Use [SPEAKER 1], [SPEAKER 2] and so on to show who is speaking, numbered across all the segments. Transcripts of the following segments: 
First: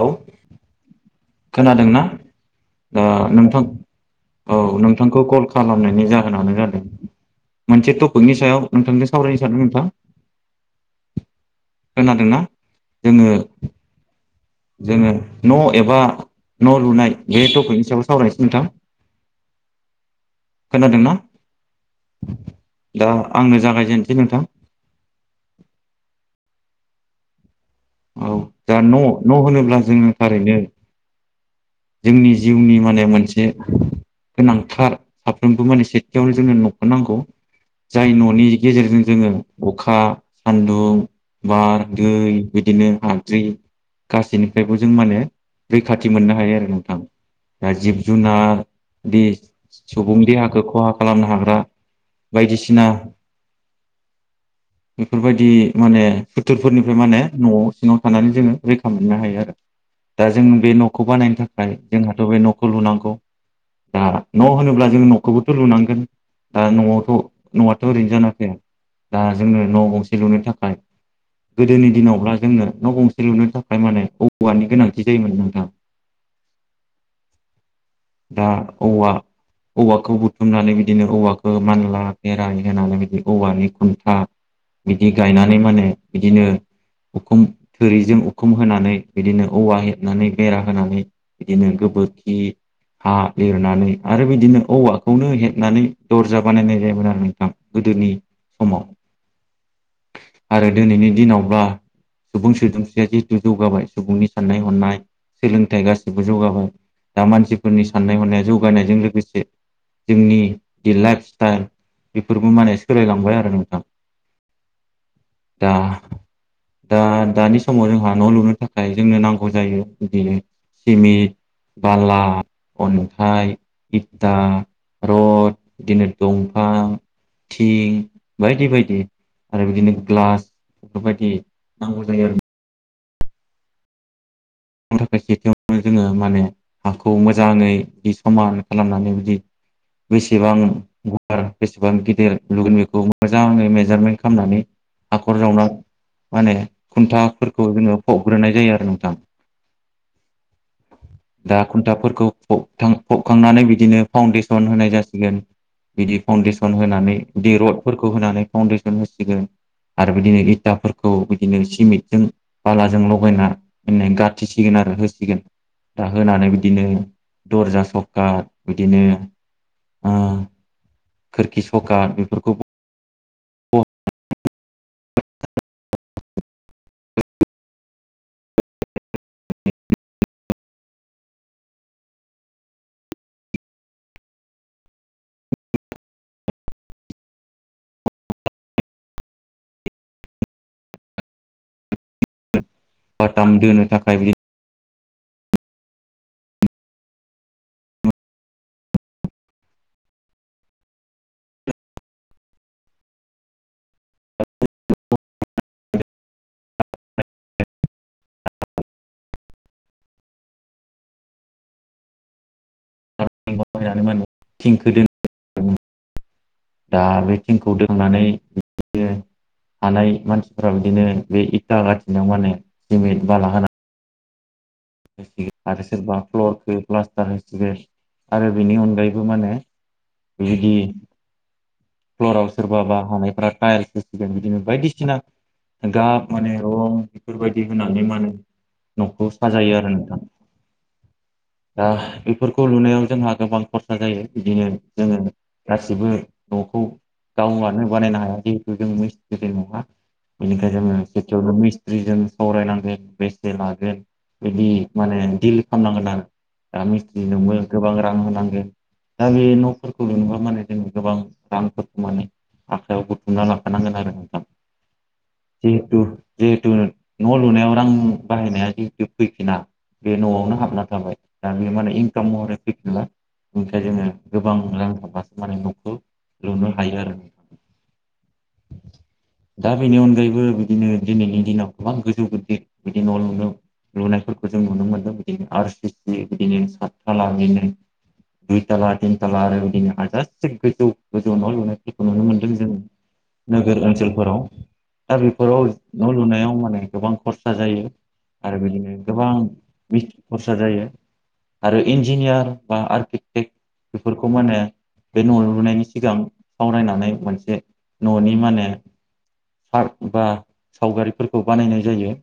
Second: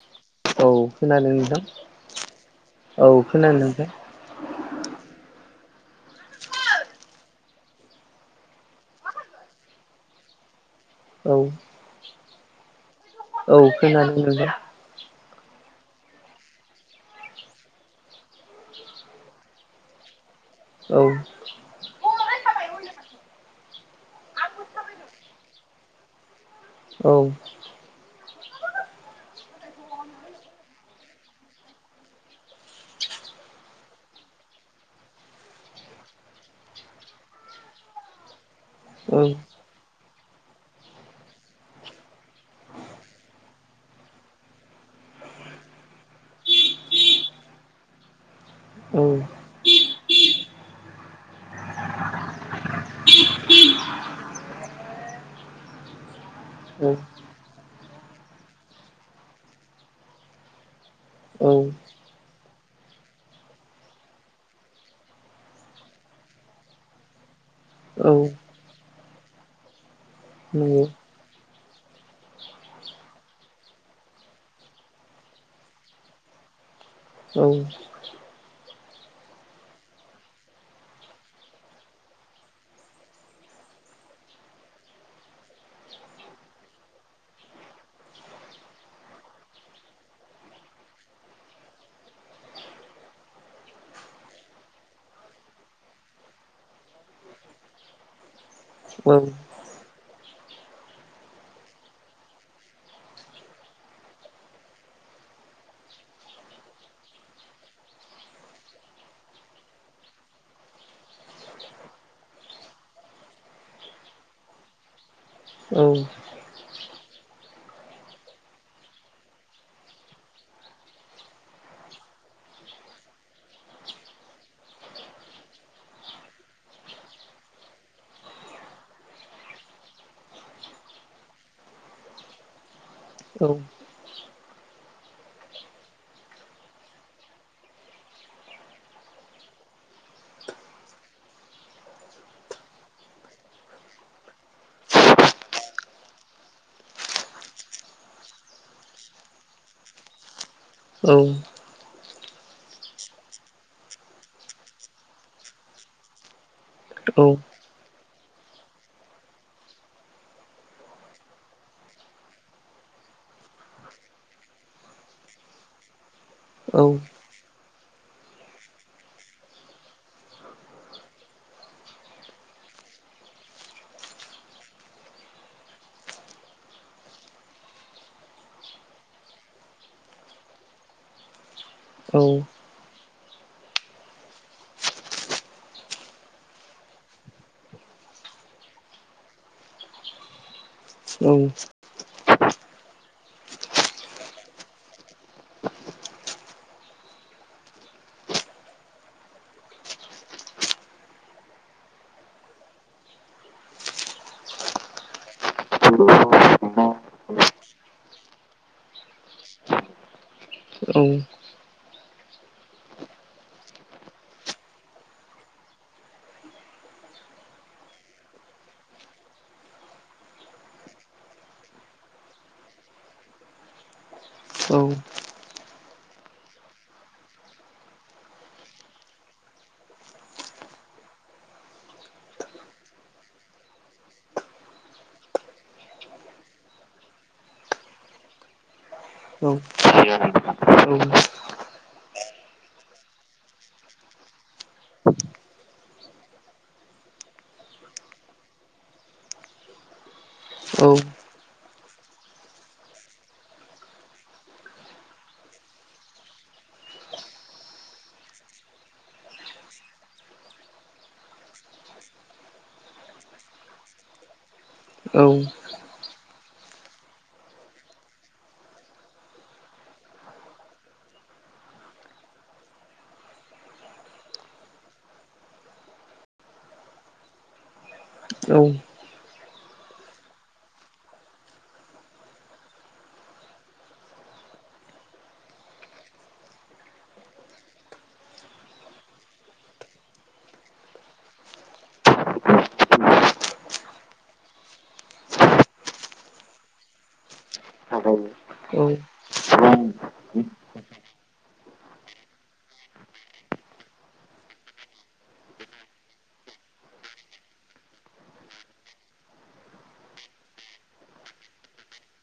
[SPEAKER 1] औ।
[SPEAKER 2] औ खोनादों दे।
[SPEAKER 1] खोनादोंना ओ नोंथां? औ नोंथांखौ कल खालामनायनि जाहोनानो जादों मोनसे टपिकनि सायाव नोंथांजों सावरायनो सानदों नोंथां।
[SPEAKER 2] औ
[SPEAKER 1] खोनादोंना जोङो
[SPEAKER 2] औ खोनानो मोनदों।
[SPEAKER 1] जोङो न' एबा न' लुनाय बे टपिकनि सायाव सावरायनोसै नोंथां।
[SPEAKER 2] औ
[SPEAKER 1] खोनादोंना दा आंनो जागायजेनसै नोंथां।
[SPEAKER 2] औ।
[SPEAKER 1] औ दा न' न' होनोब्ला जोङो थारैनो जोंनि जिउनि माने मोनसे गोनांथार साफ्रोमबो माने सेथियावनो जोंनो न'खौ नांगौ। जाय न'नि गेजेरजों
[SPEAKER 2] औ
[SPEAKER 1] जोङो अखा सान्दुं बार दै बिदिनो हाद्रि गासैनिफ्रायबो जों माने रैखाथि मोननो हायो आरो। नोंथां दा जिब जुनार बे सुबुं देहाखो खहा खालामनो हाग्रा बायदिसिना बेफोरबायदि माने फोथोरफोरनिफ्राय माने न'आव सिङाव थानानै जोङो रैखा मोननो हायो आरो। दा जों बे न'खौ बानायनो
[SPEAKER 2] औ
[SPEAKER 1] थाखाय जोंहाथ' बे न'खौ लुनांगौ। दा न' होनोब्ला जों न'खौबोथ' लुनांगोन। दा न'आवथ' न'आथ'
[SPEAKER 2] औ
[SPEAKER 1] ओरैनोजानाफैया। जोंनो न' गंसे लुनो थाखाय
[SPEAKER 2] नंगौ
[SPEAKER 1] गोदोनि दिनावब्ला जोंनो न' गंसे लुनो थाखाय माने औवानि गोनांथि जायोमोन नोंथां।
[SPEAKER 2] औ।
[SPEAKER 1] दा औवा औवाखौ बुथुमनानै बिदिनो औवाखौ मानला बेेराइ होनानै बिदि औवानि खुन्था बिदि गायनानै माने बिदिनो उखुम थोरिजों उखुम होनानै बिदिनो औवा हेबनानै बेरा होनानै बिदिनो गोबोरखि हा लिरनानै आरो बिदिनो औवाखौनो हेबनानै दर्जा बानायनाय जायोमोन आरो नोंथां। गोदोनि समाव
[SPEAKER 2] औ।
[SPEAKER 1] आरो दिनैनि दिनावब्ला सुबुं सोदोमस्रिया जिहेथु जौगाबाय सुबुंनि साननाय हनाय सोलोंथाइ गासिबो जौगाबाय। दा मानसिफोरनि साननाय हनाया जौगानायजों लोगोसे जोंनि जि लाइफ स्टाइल बेफोरबो माने सोलायलांबाय आरो नोंथां। दा
[SPEAKER 2] औ
[SPEAKER 1] दा दानि समाव जोंहा न' लुनो थाखाय जोंनो नांगौ जायो बिदिनो सिमिन्ट बाला, अन्थाइ, इटा रड बिदिनो दंफां, थिं बायदि बाय आरो बिदिनो ग्लास बेफोरबायदि नांगौ जायो आरो
[SPEAKER 2] औ।
[SPEAKER 1] थाखाय सेथियावनो जोङो माने हाखौ मोजाङै बि समान खालामनानै बिदि बेसेबां गुवार बेसेबां गिदिर लुगोन बेखौ मोजाङै मेजारमेन्ट खालामनानै हाखर जावनाय माने खुन्थाफोरखौ जोङो फबग्रोनाय जायो आरो नोंथां।
[SPEAKER 2] औ औ
[SPEAKER 1] दा खुन्थाफोरखौ फबखां फबखांनानै बिदिनो फाउन्डेसन होनाय जासिगोन। बिदि फाउन्डेसन
[SPEAKER 2] औ
[SPEAKER 1] होनानै दिरडफोरखौ होनानै फाउन्डेसन होसिगोन। आरो बिदिनो इथाफोरखौ बिदिनो सिमेन्टजों बालाजों लगायना होननाय गा [unintelligible] आरो होसिगोन। दा होनानै बिदिनो
[SPEAKER 2] औ औ
[SPEAKER 1] दर्जा सकात बिदिनो ओ खोरखि सकात बेफोरखौ
[SPEAKER 2] औ औ
[SPEAKER 1] बाताम दोनो थाखाय बिदि
[SPEAKER 2] औ
[SPEAKER 1] [unintelligible] माने थिंखौ [inaudible] दा बे थिंखौ दोननानै [inaudible] हानाय मानसिफ्रा बिदिनो बे इथा गाथिनाव माने सिमेन्ट बाला होना होसिगोन आरो सोरबा फ्लरखौ प्लास्टार होसिगोन आरो बेनि अनगायैबो मा होनो [unintelligible] फ्लराव सोरबाबा हानायफ्रा टाइल्स होसिगोन बिदिनो बायदिसिना गाब माने रं बेफोरबायदि होनानै माने न'खौ साजायो आरो नोंथां।
[SPEAKER 2] औ
[SPEAKER 1] दा बेफोरखौ लुनायाव जोंहा गोबां खरसा जायो बिदिनो जोङो गासिबो न'खौ गाव गावनो बानायनो हाया जिहेथु जों [unintelligible] नङा बेनिखाय जोङो बेयावनो मिस्ट्रिजों सावरायनांगोन बेसे लागोन बिदि माने दिल खालामनांगोन आरो दा मिस्ट्रिनोबो गोबां रां होनांगोन। दा बे न'फोरखौ लुनोबा माने जों गोबां रांफोरखौ माने आखायआव बुथुमना लाखानांगोन आरो नोंथां।
[SPEAKER 2] औ
[SPEAKER 1] जिहेथु जिहेथु न' लुनायाव रां बाहायनाया जिहेतु फैफिना बे न'आवनो हाबना थाबाय दा बे माने इनकाम महरै फैफिनला। ओंखाय जोङो गोबां रां हाबासो माने न'खौ लुनो हायो आरो।
[SPEAKER 2] औ
[SPEAKER 1] दा बेनि अनगायैबो बिदिनो दिनैनि दिनाव गोबां गोजौ गिदिर बिदि न' लुनो लुनायफोरखौ जों नुनो मोन्दों बिदिनो आर सि सि बिदिनो सातथाला बिदिनो दुइथाला तिनथाला आरो बिदिनो हाजारसे गोजौ गोजौ न लुनायफोरखौ नुनो मोनदों जों नोगोर ओनसोलफोराव दा बेफोराव न' लुनायाव माने गोबां खरसा जायो। आरो बिदिनो गोबां बि खरसा जायो। आरो इन्जिनियार बा आर्किटेक्ट बेफोरखौ माने बे न' लुनायनि सिगां सावरायनानै मोनसे न'नि माने पार्क बा सावगारिफोरखौ बानायनाय जायो।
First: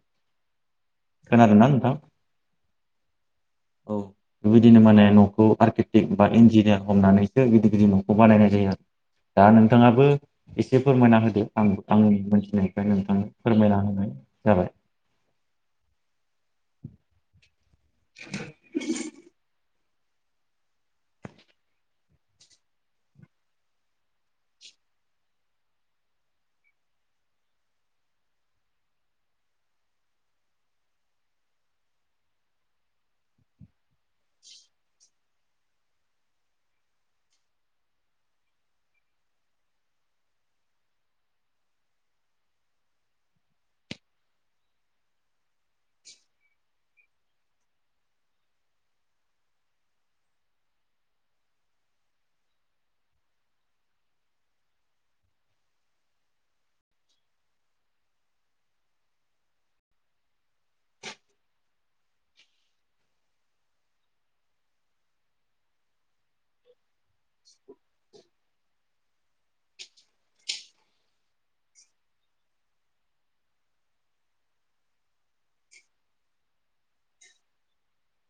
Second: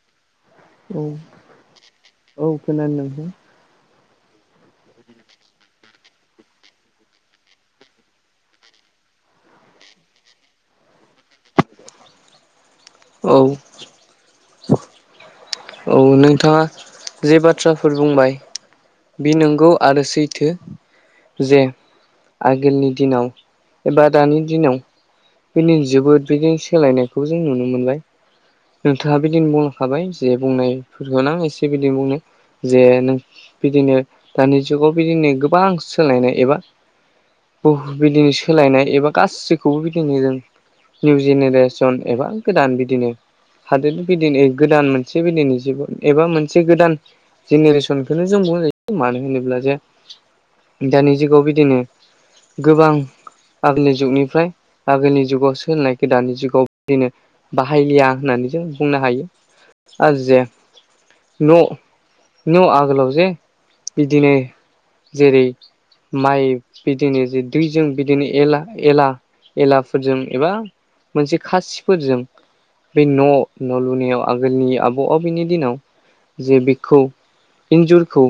[SPEAKER 2] औ
[SPEAKER 1] खोनादों ना नोंथां?
[SPEAKER 2] औ खोनादोंं [unintelligible]
[SPEAKER 1] औ बेबायदिनो माने न'खौ आर्किटेक्ट बा इन्जिनियार हमनानैसो गिदिर गिदिर न'खौ बानायनाय जायो आरो दा नोंथाङाबो एसे फोरमायना होदो आं आंनि मोनथिनाय बेखायनो नोंथां
[SPEAKER 2] औ
[SPEAKER 1] फोरमायना होनाय जाबाय।
[SPEAKER 2] औ नोंथाङा जे बाथ्राफोर बुंबाय बे नोंगौ आरो सैथो। जे आगोलनि दिनाव एबा दानि दिनाव बिदि जोबोद बिदि सोलायनायखौ जों नुनो मोनबाय। नोंथाङा बिदिनो बुंखाबाय जे बुंनायफोरखौनो आ एसे बिदिनो बुंनो जे नों बिदिनो दानि जुगाव बिदिनो गोबां सोलायनाय एबा बह बिदिनो सोलायनाय एबा गासैखौबो बिदिनो जों निउ जेनेरेसन एबा गोदान बिदिनो हादोरनि बिदिनो गोदान मोनसे बिदनि जिबन एबा मोनसे गोदान जेनेरेसनखौनो जों बुंजायो मानो होनोब्ला जे दानि जुगाव बिदिनो गोबां आगोलनि जुगनिफ्राय आगोलनि जुगाव सोलोंनायखौ दानि जुगाव बिदिनो बाहायलिया आं होननानै जों बुंनो हायो आरो जे न' न' आगोलाव जे बिदिनो जेरै माइ बिदिनो जे दैजों बिदिनो एला एला एलाफोरजों एबा मोनसे खासिफोरजों बे न' न' लुनायाव आगोलनि आबौ आबैनि दिनाव जे बेखौ इन्जुरखौ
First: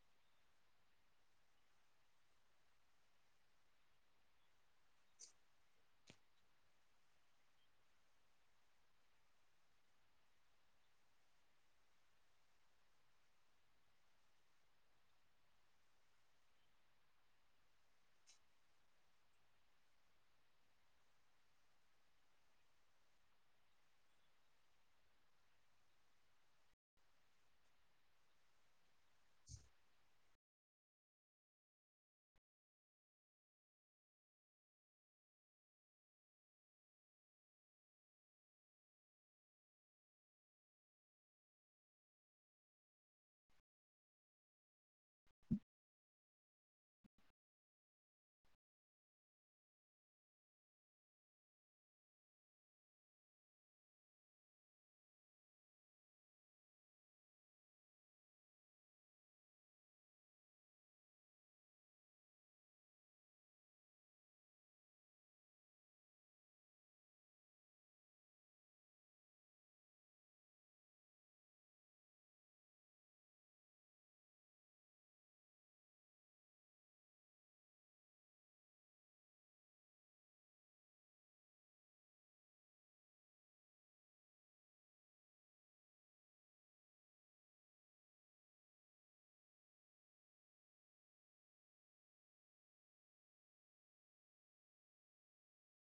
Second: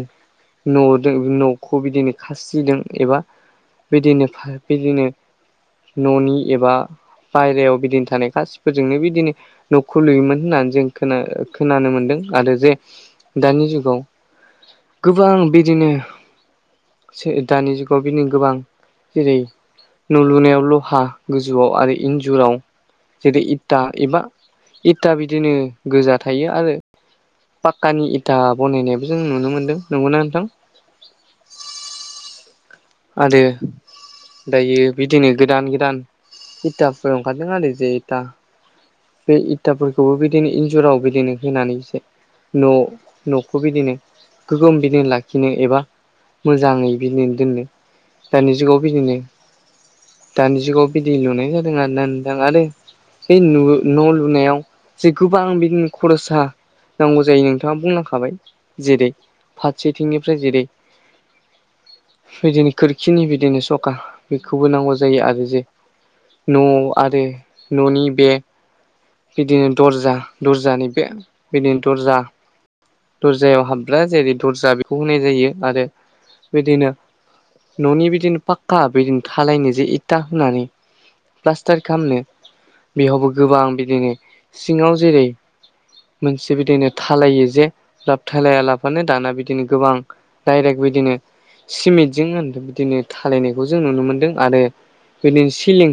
[SPEAKER 2] नदो न'खौ बिदिनो खासिदों एबा बिदिनो बिदिनो न'नि एबा बायहेरायाव बिदिनो थानाय खासिफोरजोंनो बिदिनो न'खौ लुयोमोन होननानै जों खोना-खोनानो मोनदों आरो जे दानि जुगाव गोबां बिदिनो दानि जुगाव बिनो गोबां जेरै न' लुनायाव लहा गोजौआव आरो इन्जुराव जेरै इथा एबा इदथा बिदिनो गोजा थायो आरो पाक्कानि इथा बनायनायबो जों नुनो मोन्दों नंगौना नोंथां। आरो दायो बिदिनो गोदान गोदान इथाफोर ओंखारदों आरो जे इथा बे इथाफोरखौबो बिदिनो इन्जुराव बिदिनो होनानैसो न' न'खौ बिदिनो गोग्गोम बिदिनो लाखिनो एबा मोजाङै बिदिनो दोननो दानि जुगाव बिदिनो दानि जुगाव बिदि लुनाय जादों आर नादां आरो बे न' लुनायाव जे गोबां बिदिनो खरसा नांगौ जायो नोंथाङा बुंलांखाबाय जेरै फारसेथिंनिफ्राय जेरै बिदिनो खोरखिनि बिदिनो सखा बेखौबो नांगौ जायो आरो जे न' आरो न'नि बे बिदिनो दर्जा दर्जानि बे बिदिनो दर्जा दरजायाव हाबग्रा जेरै दरजा बेखौ होनाय जायो आरो बिदिनो न'नि बिदिनो पाक्का बिदिनो थालायनो जे इथा होनानै प्लास्टार खालामनो बेयावबो गोबां बिदिनो सिङाव जेरै मोनसे बिदिनो थालायो जे साबथायलाया लाफानो दाना बिदिनो गोबां डायरेक्ट बिदिनो सिमेन्टजों बिदिनो थालायनायखौ जों नुनो मोनदों आरो बिदिनो सिलिं